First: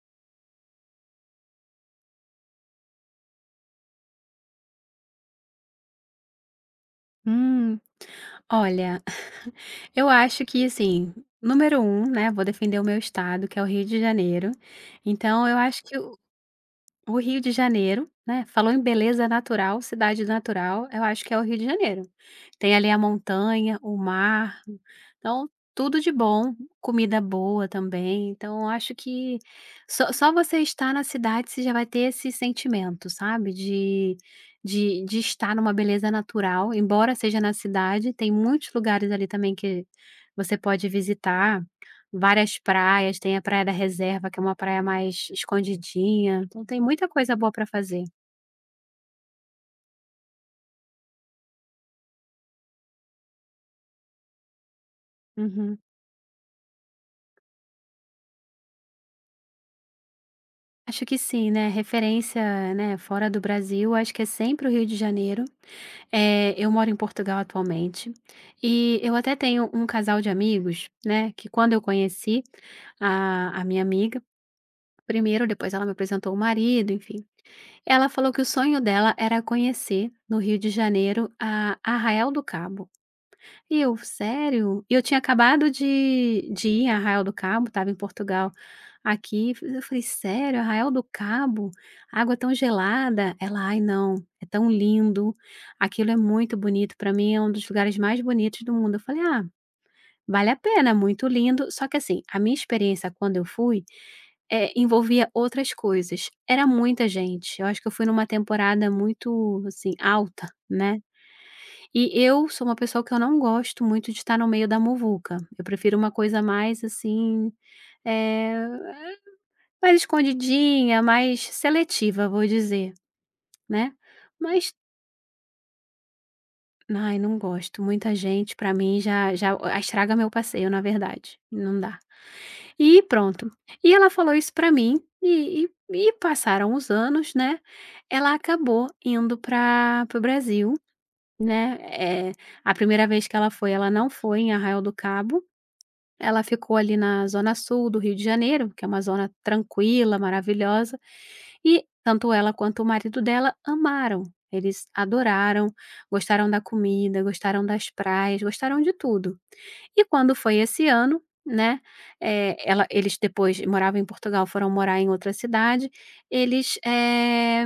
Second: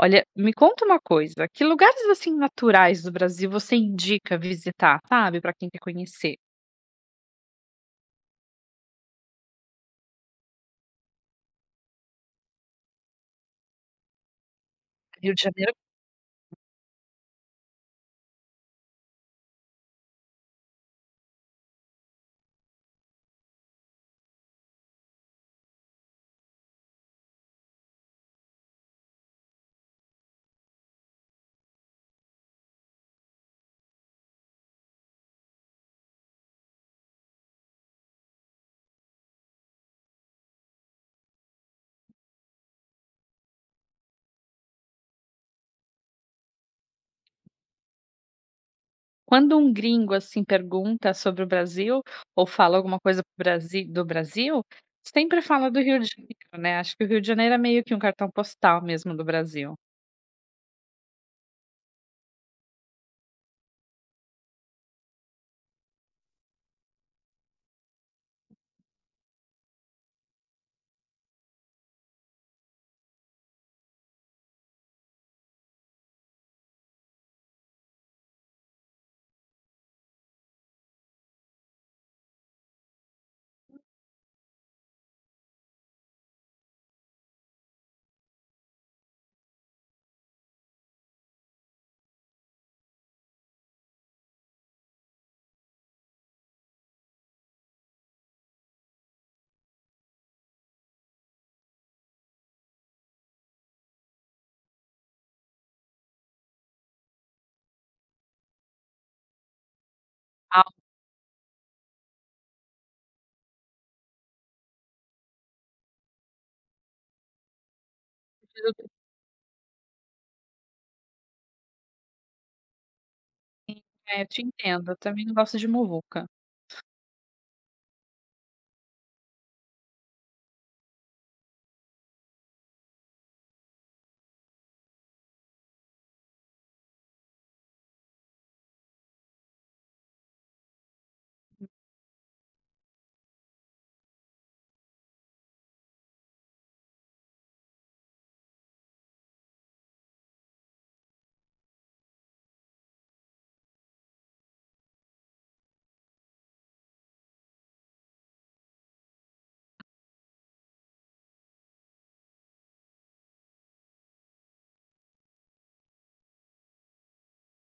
Olha, me conta uma coisa, que lugares, assim, naturais do Brasil você indica visitar, sabe, para quem quer conhecer? Hum, olha, eu acho que assim, número um, né, vou defender o meu estado, que é o Rio de Janeiro. Rio de Então eu Janeiro, acho que o Rio de Janeiro, né, falou em beleza natural, cidade natural, eu acho que é o Rio de Janeiro. Tem ali a montanha, o mar, então tudo de bom, comida boa também, então eu acho que só você estar na cidade você já vai ter esse sentimento, sabe, de estar numa beleza natural, embora seja na cidade, tem muitos lugares ali também que você pode visitar. Várias praias, tem a Praia da Reserva, que é uma praia mais escondidinha, então tem muita coisa boa para fazer. quando um gringo, assim, pergunta sobre o Brasil ou fala alguma coisa para Brasi do Brasil, sempre fala Uhum. do Rio de Janeiro, né, acho que o Rio de Janeiro é meio que um cartão postal mesmo do Brasil. Acho que sim, né, referência, né, fora do Brasil, acho que é sempre o Rio de Janeiro. Eu moro em Portugal atualmente, e eu até tenho um casal de amigos, né, que quando eu conheci a minha amiga, primeiro, depois ela me apresentou o marido, enfim. Ela falou que o sonho dela era conhecer, no Rio de Janeiro, a Arraial do Cabo. E eu: "Sério?" E eu tinha acabado de ir a Arraial do Cabo, estava em Portugal, aqui, eu falei: "Sério? Arraial do Cabo? Água tão gelada?" Ela: "Ai, não, é tão lindo, aquilo é muito bonito, para mim é um dos lugares mais bonitos do mundo." Eu falei: "Ah, vale a pena, é muito lindo." Só que assim, a minha experiência quando eu fui, envolvia outras coisas, era muita gente, eu acho que eu fui numa temporada muito, assim, alta, Ah, né. E eu sou uma pessoa que eu não gosto muito de estar no meio da muvuca, eu prefiro uma coisa mais, assim, mas eh, eu mais escondidinha, mais seletiva, vou dizer, também, né. é, te Mas entendo, eu também não gosto de muvuca. ai, não gosto, muita gente pra mim já já estraga meu passeio, na verdade, não dá. E pronto, e ela falou isso pra mim e passaram os anos, né, ela acabou indo pra para o Brasil, né, eh, a primeira vez que ela foi, ela não foi em Arraial do Cabo. Ela ficou ali na zona sul do Rio de Janeiro, que é uma zona tranquila, maravilhosa, e tanto ela quanto o marido dela amaram. Eles adoraram, gostaram da comida, gostaram das praias, gostaram de tudo. E quando foi esse ano, né, eh, ela eles depois moravam em Portugal, foram morar em outra cidade, eles,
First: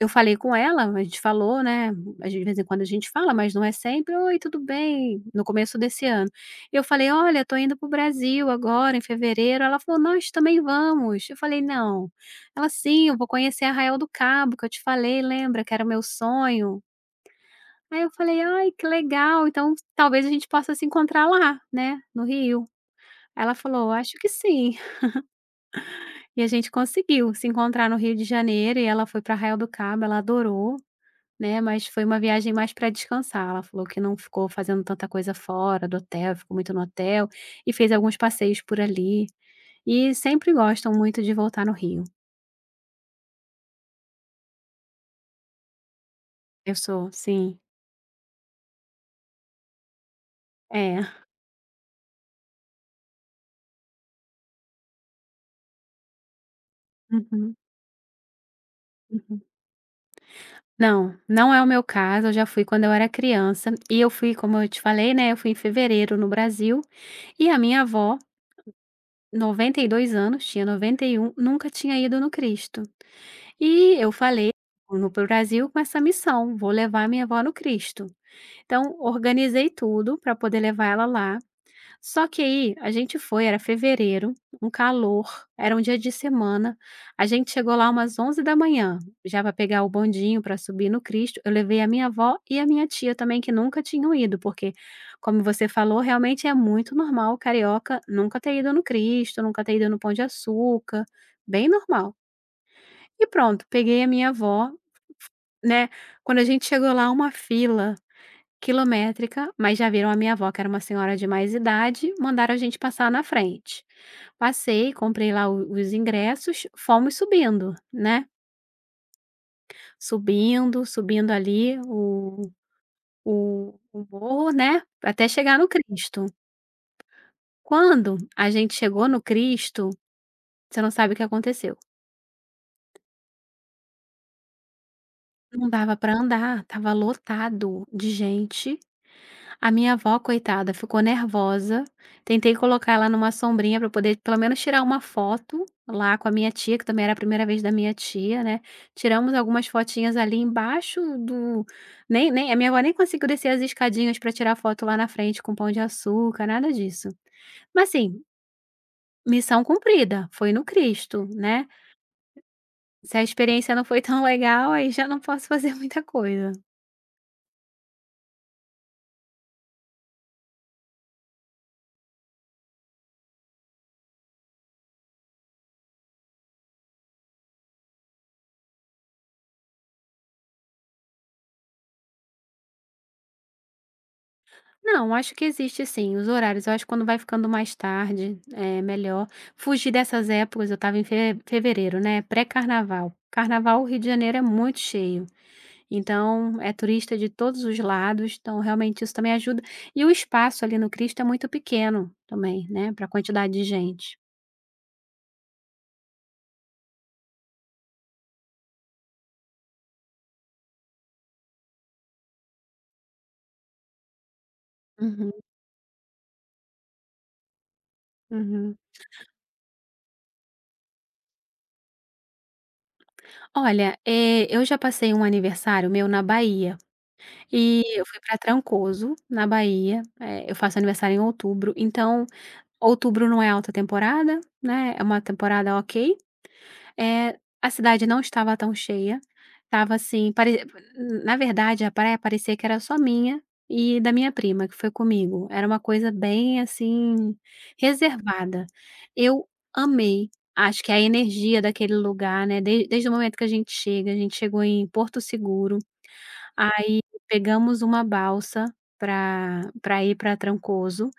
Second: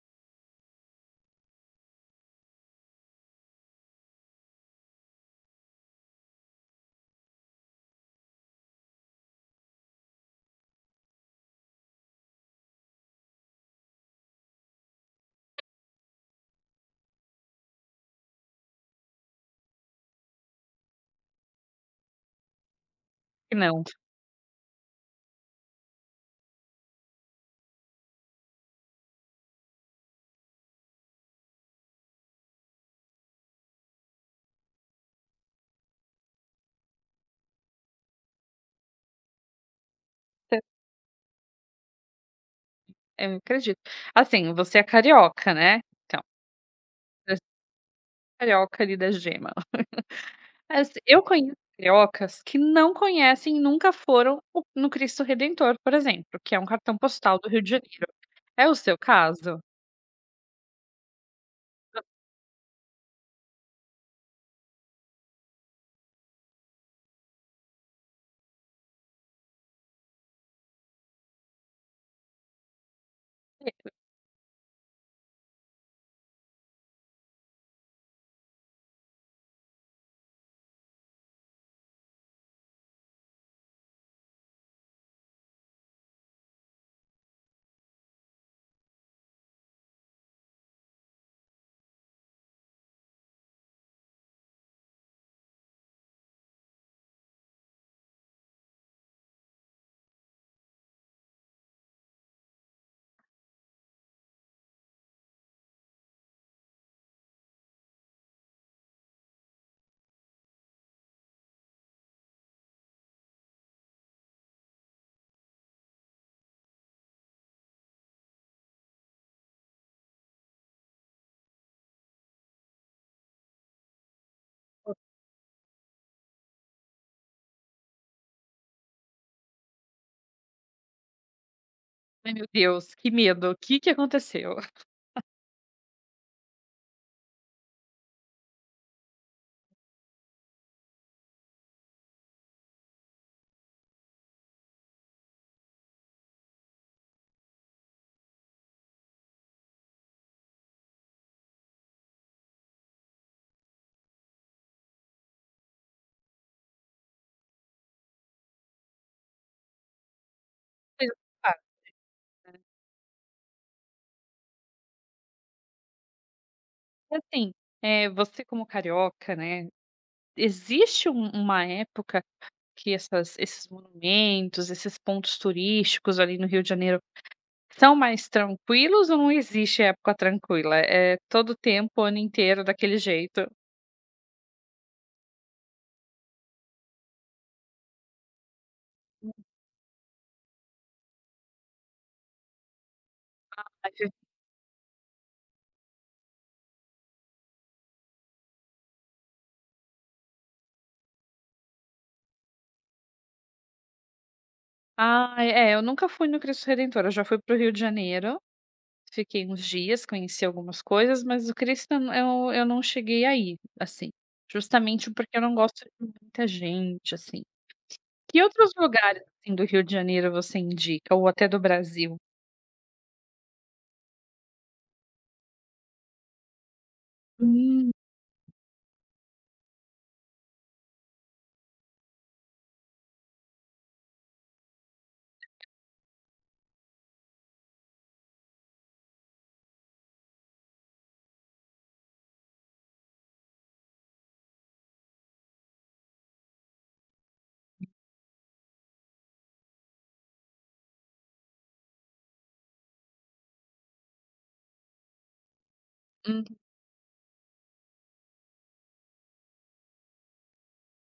eu falei com ela, a gente falou, né, às de vez em quando a gente fala, mas não é sempre: "Oi, tudo bem?", no começo desse ano. Eu falei: "Olha, tô indo para o Brasil agora em fevereiro". Ela falou: "Nós também vamos". Eu falei: "Não". Ela: "Sim, eu vou conhecer Arraial do Cabo que eu te falei, lembra que era o meu sonho?". Aí eu falei: "Ai, que legal, então talvez a gente possa se encontrar lá, né, no Rio". Ela Não, falou: "Acho que sim". E a gente conseguiu se encontrar no Rio de Janeiro e ela foi pra Arraial do Cabo, ela adorou, né, mas foi uma viagem mais para descansar. Ela falou que não ficou fazendo tanta coisa fora do hotel, ficou muito no hotel e fez alguns passeios por ali. E sempre gostam muito de voltar no Rio. eu acredito. Assim, você é carioca, né, então, Eu sou, você é sim. carioca ali da gema. Mas É. eu conheço cariocas que não conhecem, nunca foram o no Cristo Redentor, por exemplo, que é um cartão postal do Uhum, Rio de Janeiro. É o seu uhum. caso? Não, não é o meu caso, eu já fui quando eu era criança e eu fui, como eu te falei, né, eu fui em fevereiro no Brasil e a minha avó, 92 anos, tinha 91, nunca tinha ido no Cristo. É. E eu falei: "Vou para o Brasil com essa missão, vou levar minha avó no Cristo". Então, organizei tudo para poder levar ela lá, só que aí a gente foi, era fevereiro, um calor, era um dia de semana. A gente chegou lá umas 11 da manhã, já para pegar o bondinho para subir no Cristo. Eu levei a minha avó e a minha tia também, que nunca tinham ido, porque, como você falou, realmente é muito normal o carioca nunca ter ido no Cristo, nunca ter ido no Pão de Açúcar, bem normal. E pronto, peguei a minha avó, né? Quando a gente chegou lá, uma fila quilométrica, mas já viram a minha avó, que era uma senhora de mais idade, mandaram a gente passar na frente. Passei, comprei lá o os ingressos, fomos subindo, né, subindo, subindo ali o morro, né, até chegar no Cristo. Quando a gente chegou no Cristo, você não sabe o que aconteceu. Ai meu Deus, que medo, o que que aconteceu? Não dava para andar, estava lotado de gente. A minha avó, coitada, ficou nervosa. Tentei colocar ela numa sombrinha para poder, pelo menos, tirar uma foto lá com a minha tia, que também era a primeira vez da minha tia, né. Tiramos algumas fotinhas ali embaixo do. Nem a minha avó nem conseguiu descer as escadinhas para tirar foto lá na frente com pão de açúcar, nada disso. Mas assim, missão cumprida, foi no Cristo, Tá, né. Se a experiência não foi tão legal, aí já não posso fazer muita coisa. assim, você como carioca, né, existe uma época que essas esses monumentos, esses pontos turísticos ali no Rio de Janeiro são mais tranquilos ou não existe época tranquila? É todo tempo, o ano inteiro daquele jeito? Não, acho que existe, sim, os horários. Eu acho que quando vai ficando mais tarde, é melhor. Fugir dessas épocas, eu estava em fe fevereiro, né, pré-carnaval. Carnaval, o Rio de Janeiro é muito cheio, então é turista de todos os lados, então realmente isso também ajuda. E o espaço ali no Cristo é muito pequeno também, né, para a quantidade de gente. Ah, é, eu nunca fui no Cristo Redentor, eu já fui para o Rio de Janeiro, fiquei uns dias, conheci algumas coisas, mas o Cristo eu não cheguei a ir, assim, justamente Uhum, porque eu não gosto de muita gente, assim. Que outros uhum. lugares, assim, do Rio de Janeiro você indica, ou até do Brasil? Olha, eu já passei um aniversário meu na Bahia, e Hum, eu fui para Trancoso, na Bahia, eu faço aniversário em outubro, então outubro não é alta temporada, né, é uma temporada ok. Eh, a cidade não estava tão cheia, estava assim, pare na verdade, a praia parecia que era só minha e da minha prima que foi comigo. Era uma coisa bem, assim, reservada. Eu amei, acho que a energia daquele lugar, né, de desde o momento que a gente chega, a gente chegou em Porto Seguro. hum, Aí pegamos uma balsa pra ir para Trancoso,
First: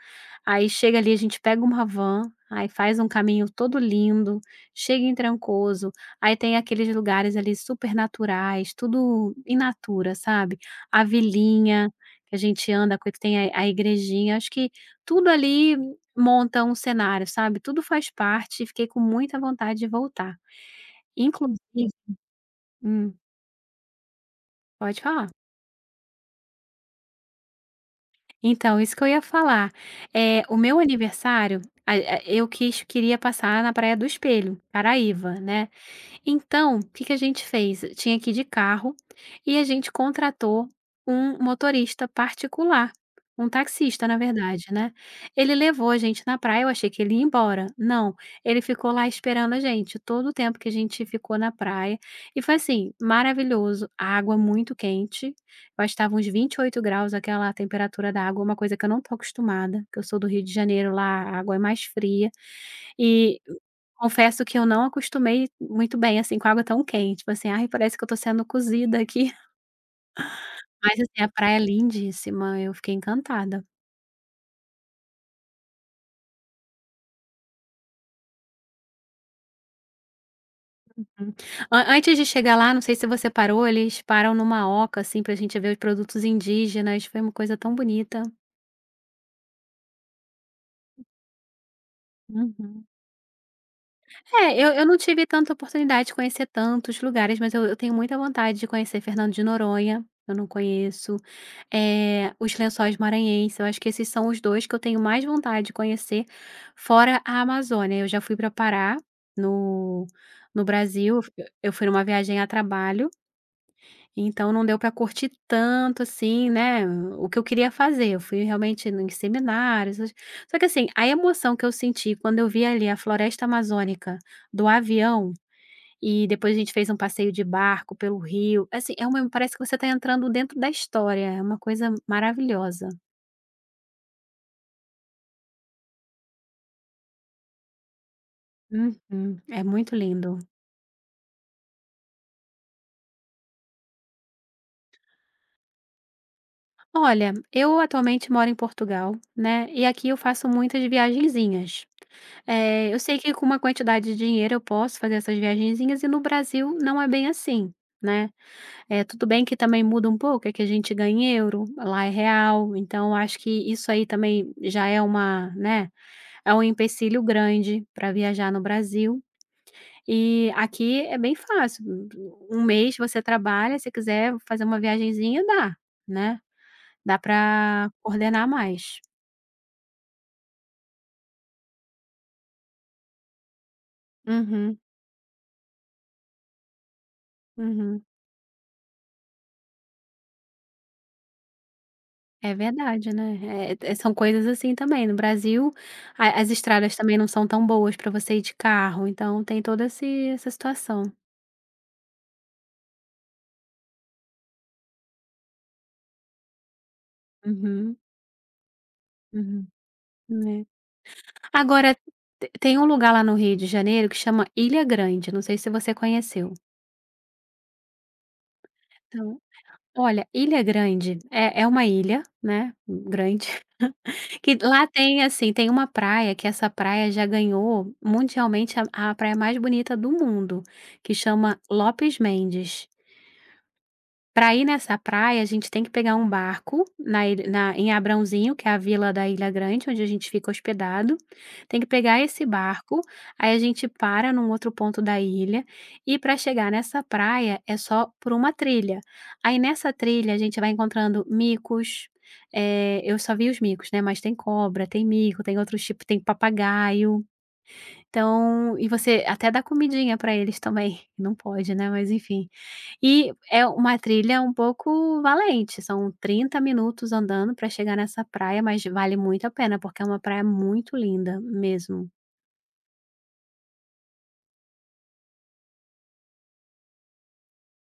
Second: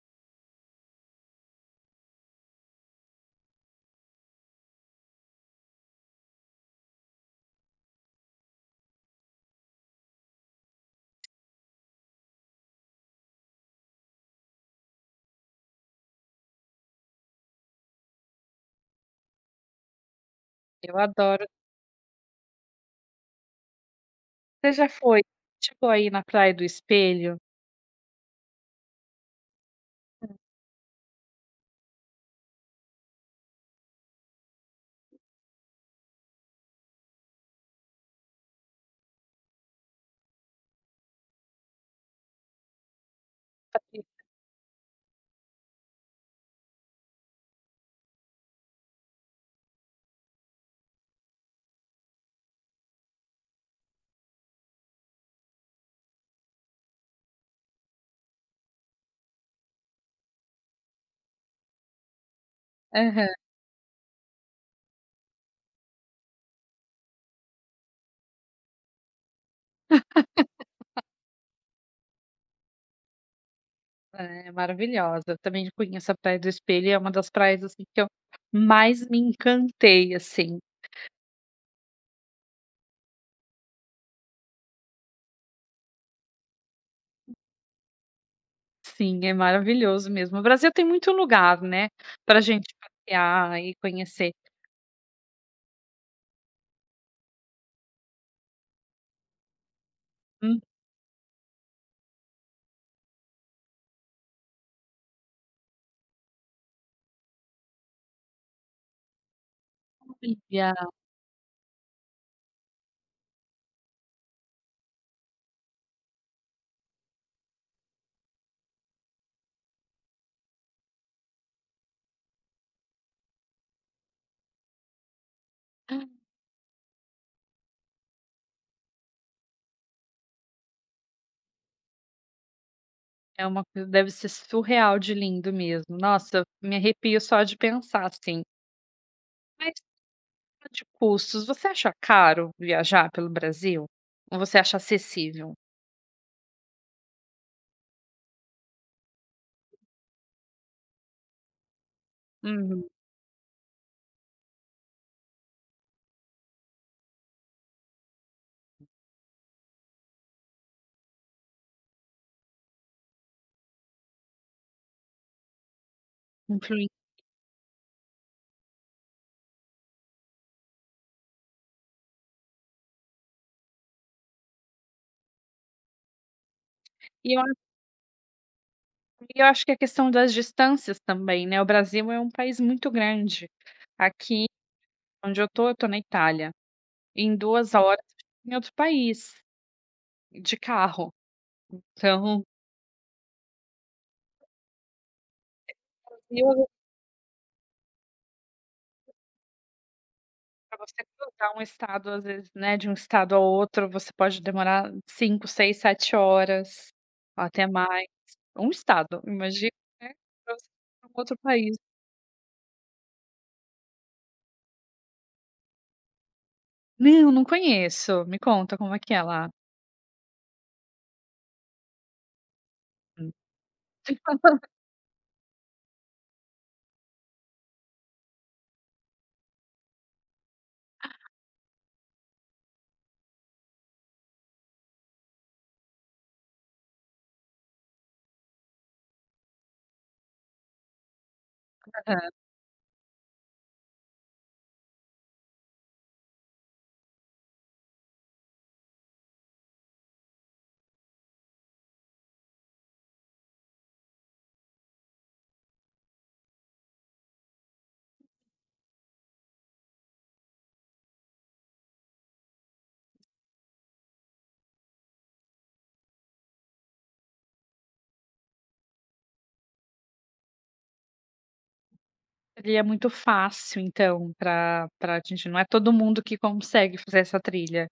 aí chega ali, a gente pega uma van, aí faz um caminho todo lindo, chega em Trancoso, aí tem aqueles lugares ali super naturais, tudo in natura, sabe. A vilinha que a gente anda, que tem a igrejinha, acho que tudo ali monta um cenário, sabe, tudo faz parte e fiquei com muita vontade de voltar. eu adoro. Inclusive. Hum, Você já pode foi? falar. Chegou aí na Praia do Espelho? Então, isso que eu ia falar. É o meu aniversário, a eu quis queria passar na Praia do Espelho, Caraíva, né. Então, o que que a gente fez? Tinha que ir de carro e a gente contratou um motorista particular, um taxista, na verdade, né. Ele levou a gente na praia, eu achei que ele ia embora, não, ele ficou lá esperando a gente todo o tempo que a gente ficou na praia e foi, assim, maravilhoso, a água muito quente, eu acho que estava uns 28, aquela temperatura da água, uma coisa que eu não tô acostumada, que eu sou do Rio de Janeiro, lá a água é mais fria, Aham, e confesso que eu não acostumei muito bem, assim, com água tão quente, tipo assim: "Ai, parece que eu tô sendo cozida aqui". Mas, assim, a praia é lindíssima, eu fiquei encantada. é maravilhosa, eu também conheço a Praia do Espelho, é uma das praias, assim, que eu mais me encantei, assim. Uhum. An antes de chegar lá, não sei se você parou, eles param numa oca, assim, pra gente ver os produtos indígenas, foi uma coisa tão bonita. Sim, é maravilhoso mesmo. O Brasil tem muito lugar, né, pra gente Uhum. passear e conhecer. É, eu não tive tanta oportunidade de conhecer tantos lugares, mas eu tenho muita vontade de conhecer Fernando de Noronha, eu não conheço, os Lençóis Maranhenses, eu acho que esses são os 2 que eu tenho mais vontade de conhecer, fora a Amazônia. Eu já fui para Pará, no no Namíbia Brasil, eu fui numa viagem a trabalho, então não deu para curtir tanto assim, né, o que eu queria fazer. Eu fui realmente em seminários, essas, só que assim, a emoção que eu senti quando eu vi ali a floresta amazônica do avião, e depois a gente fez um passeio de barco pelo rio, assim, é uma, parece que você está entrando dentro da história, é uma coisa maravilhosa. é uma coisa, deve ser surreal de lindo mesmo. Nossa, me arrepio só de pensar, assim. Uhum, é Mas muito lindo. de custos, você acha caro viajar pelo Brasil? Ou você acha acessível? Olha, eu atualmente moro em Portugal, né, e aqui eu faço muitas viagenzinhas. Uhum, É, eu sei que com uma quantidade de dinheiro eu posso fazer essas viagenzinhas e no Brasil não é bem assim, né. É tudo bem que também muda um pouco, é que a gente ganha em euro, lá é real, então eu acho que isso aí também já é uma, né, é um influi empecilho grande para viajar no Brasil. E aqui é bem fácil, um mês você trabalha, se quiser fazer uma viagenzinha dá, né, dá e eu acho para coordenar mais. e eu acho que a questão das distâncias também, né, o Brasil é um país muito grande. Aqui Uhum, onde eu tô na Itália. Em duas horas uhum. eu chego em outro país. De carro. Então, É verdade, né. São coisas assim também, no Brasil a as estradas também não são tão boas para você ir de carro, então tem toda esse essa para você situação. cruzar um estado, às vezes, né, de um estado ao outro, você pode demorar 5, 6, 7 horas, até Uhum, mais. Um estado, uhum. imagina, né, pra Né. você ir pra um outro país. Agora, te tem um lugar lá no Rio de Janeiro que chama Ilha Grande, não sei se você conheceu. Não, não conheço. Me conta como é que é Então, lá? olha, Ilha Grande é uma ilha, né, Hum. grande, que lá tem, assim, tem uma praia que essa praia já ganhou mundialmente a praia mais bonita do mundo, que chama Lopes Mendes. Para ir nessa praia, a gente tem que pegar um barco na em Abrãozinho, que é a vila da Ilha Grande, onde a gente fica hospedado. Tem que pegar Aham. esse barco, aí a gente para num outro ponto da ilha, e para chegar nessa praia é só por uma trilha. Aí nessa trilha a gente vai encontrando micos, eu só vi os micos, né, mas tem cobra, tem mico, tem outros tipo tem papagaio. Então e você até dá comidinha para eles também, não pode, né, mas enfim. E é uma trilha um pouco valente, são 30 minutos andando para chegar nessa praia, mas vale muito a pena, porque é uma praia muito linda mesmo. Seria muito fácil, então, para pra gente não é todo mundo que consegue fazer essa trilha.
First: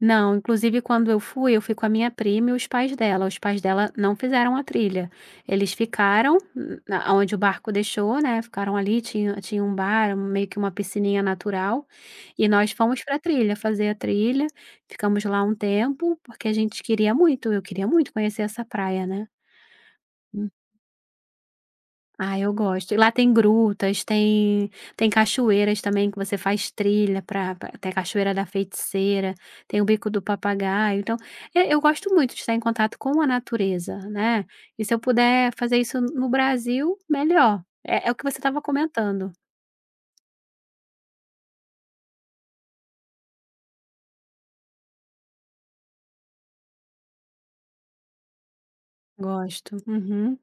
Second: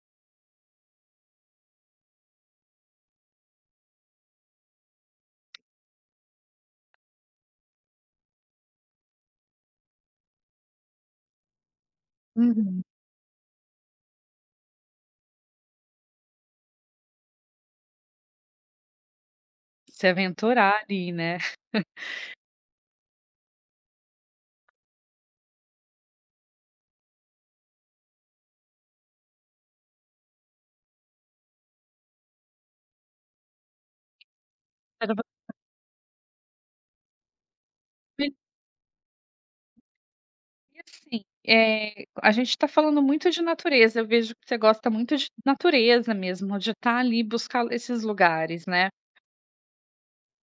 Não, inclusive quando eu fui com a minha prima e os pais dela. Os pais dela não fizeram a trilha. Eles ficaram onde o barco deixou, né? Ficaram ali, tinha um bar, meio que uma piscininha natural. E nós Uhum. fomos para a trilha, fazer a trilha. Ficamos lá um tempo, porque a gente queria muito, eu queria muito conhecer essa praia, né? Se aventurar ali, né? Ah, eu gosto. E lá tem grutas, tem cachoeiras também que você faz trilha para até a Cachoeira da Feiticeira, tem o Bico do Papagaio, então, e eu gosto muito de estar em contato com a natureza, né, e se eu puder fazer isso no Brasil, melhor. É o que você estava comentando. E assim, a gente está falando muito de natureza, eu vejo que você gosta muito de natureza mesmo, de estar ali, buscar esses lugares, né. Gosto. Uhum.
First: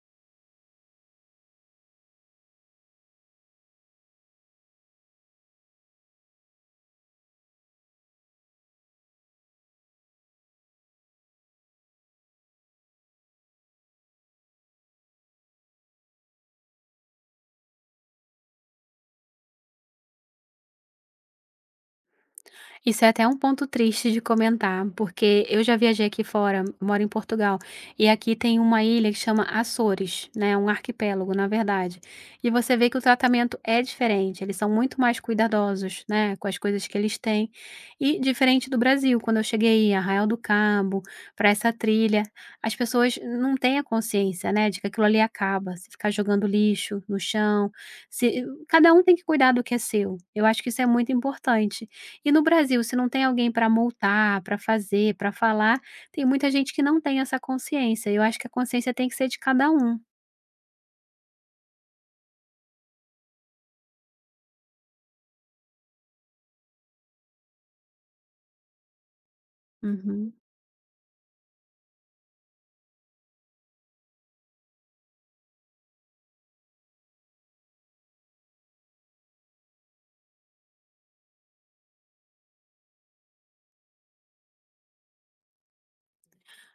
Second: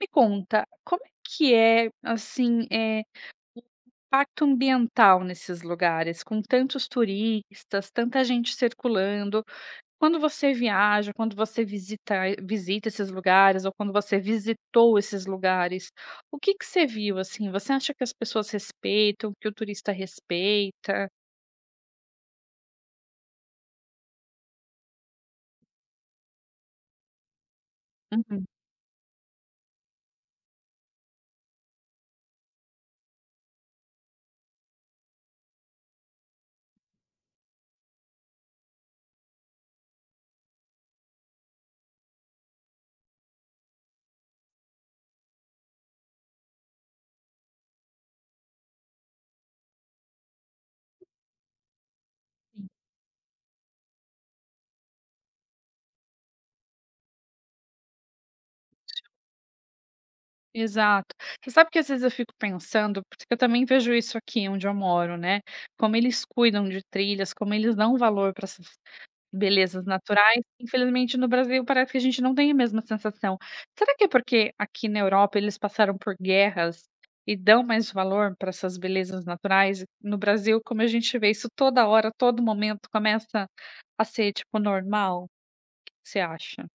Me conta, como é que é, assim, é impacto ambiental nesses lugares, com tantos turistas, tanta gente circulando, quando você viaja, quando você visita esses lugares ou quando você visitou esses lugares, o que que você viu, assim? Você acha que as pessoas respeitam, que o turista respeita? Isso é até um ponto triste de comentar, porque eu já viajei aqui fora, moro em Portugal, e aqui Uhum. tem uma ilha que chama Açores, né? Um arquipélago, na verdade. E você vê que o tratamento é diferente, eles são muito mais cuidadosos, né? Com as coisas que eles têm. E diferente do Brasil, quando eu cheguei a Arraial do Cabo, para essa trilha, as pessoas não têm a consciência, né? De que aquilo ali acaba, se ficar jogando lixo no chão, se... cada um tem que cuidar do que é seu. Eu acho que isso é muito importante. E no Brasil, se não tem alguém para multar, para fazer, para falar, tem muita gente que não tem essa consciência, eu acho que a consciência tem que ser de cada um. Exato. Você sabe que às vezes eu fico pensando, porque eu também vejo isso aqui onde eu moro, né, como eles cuidam de trilhas, como eles dão valor para essas belezas Uhum. naturais, infelizmente no Brasil parece que a gente não tem a mesma sensação. Será que é porque aqui na Europa eles passaram por guerras e dão mais valor para essas belezas naturais? No Brasil, como a gente vê isso toda hora, todo momento, começa a ser, tipo, normal? Você acha?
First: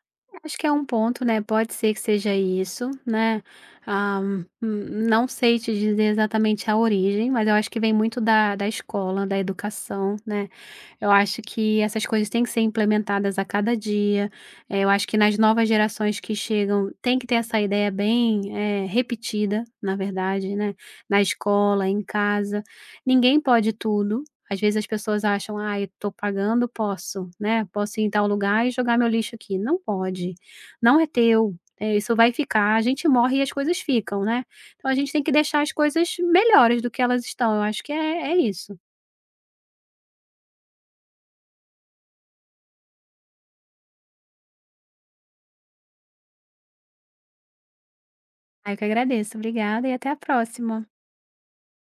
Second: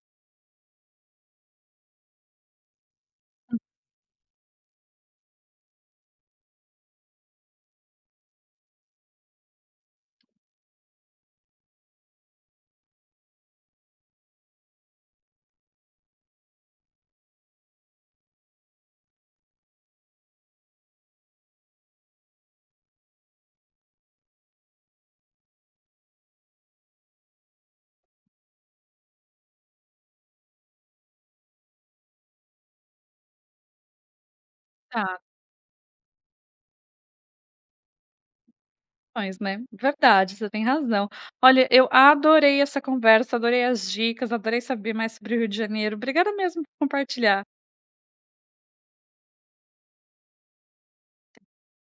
Acho que é um ponto, né, pode ser que seja isso, né, não sei te dizer exatamente a origem, mas eu acho que vem muito da escola, da educação, né. Eu acho que essas coisas têm que ser implementadas a cada dia, eu acho que nas novas gerações que chegam tem que ter essa ideia bem, repetida, na verdade, né, na escola, em casa. Ninguém pode tudo, às vezes as pessoas acham: ah eu tô pagando, posso, né, posso ir em tal lugar e jogar meu lixo aqui". Não pode, não é teu, isso vai ficar. A gente morre e as coisas ficam, né. Então a gente tem que deixar as coisas melhores do que elas estão, eu acho que é isso. Mas, né, verdade, você tem razão. Olha, eu adorei essa conversa, adorei as dicas, adorei saber mais sobre o Rio de Janeiro. Obrigada mesmo por compartilhar. Ah, eu que agradeço, obrigada e até a próxima.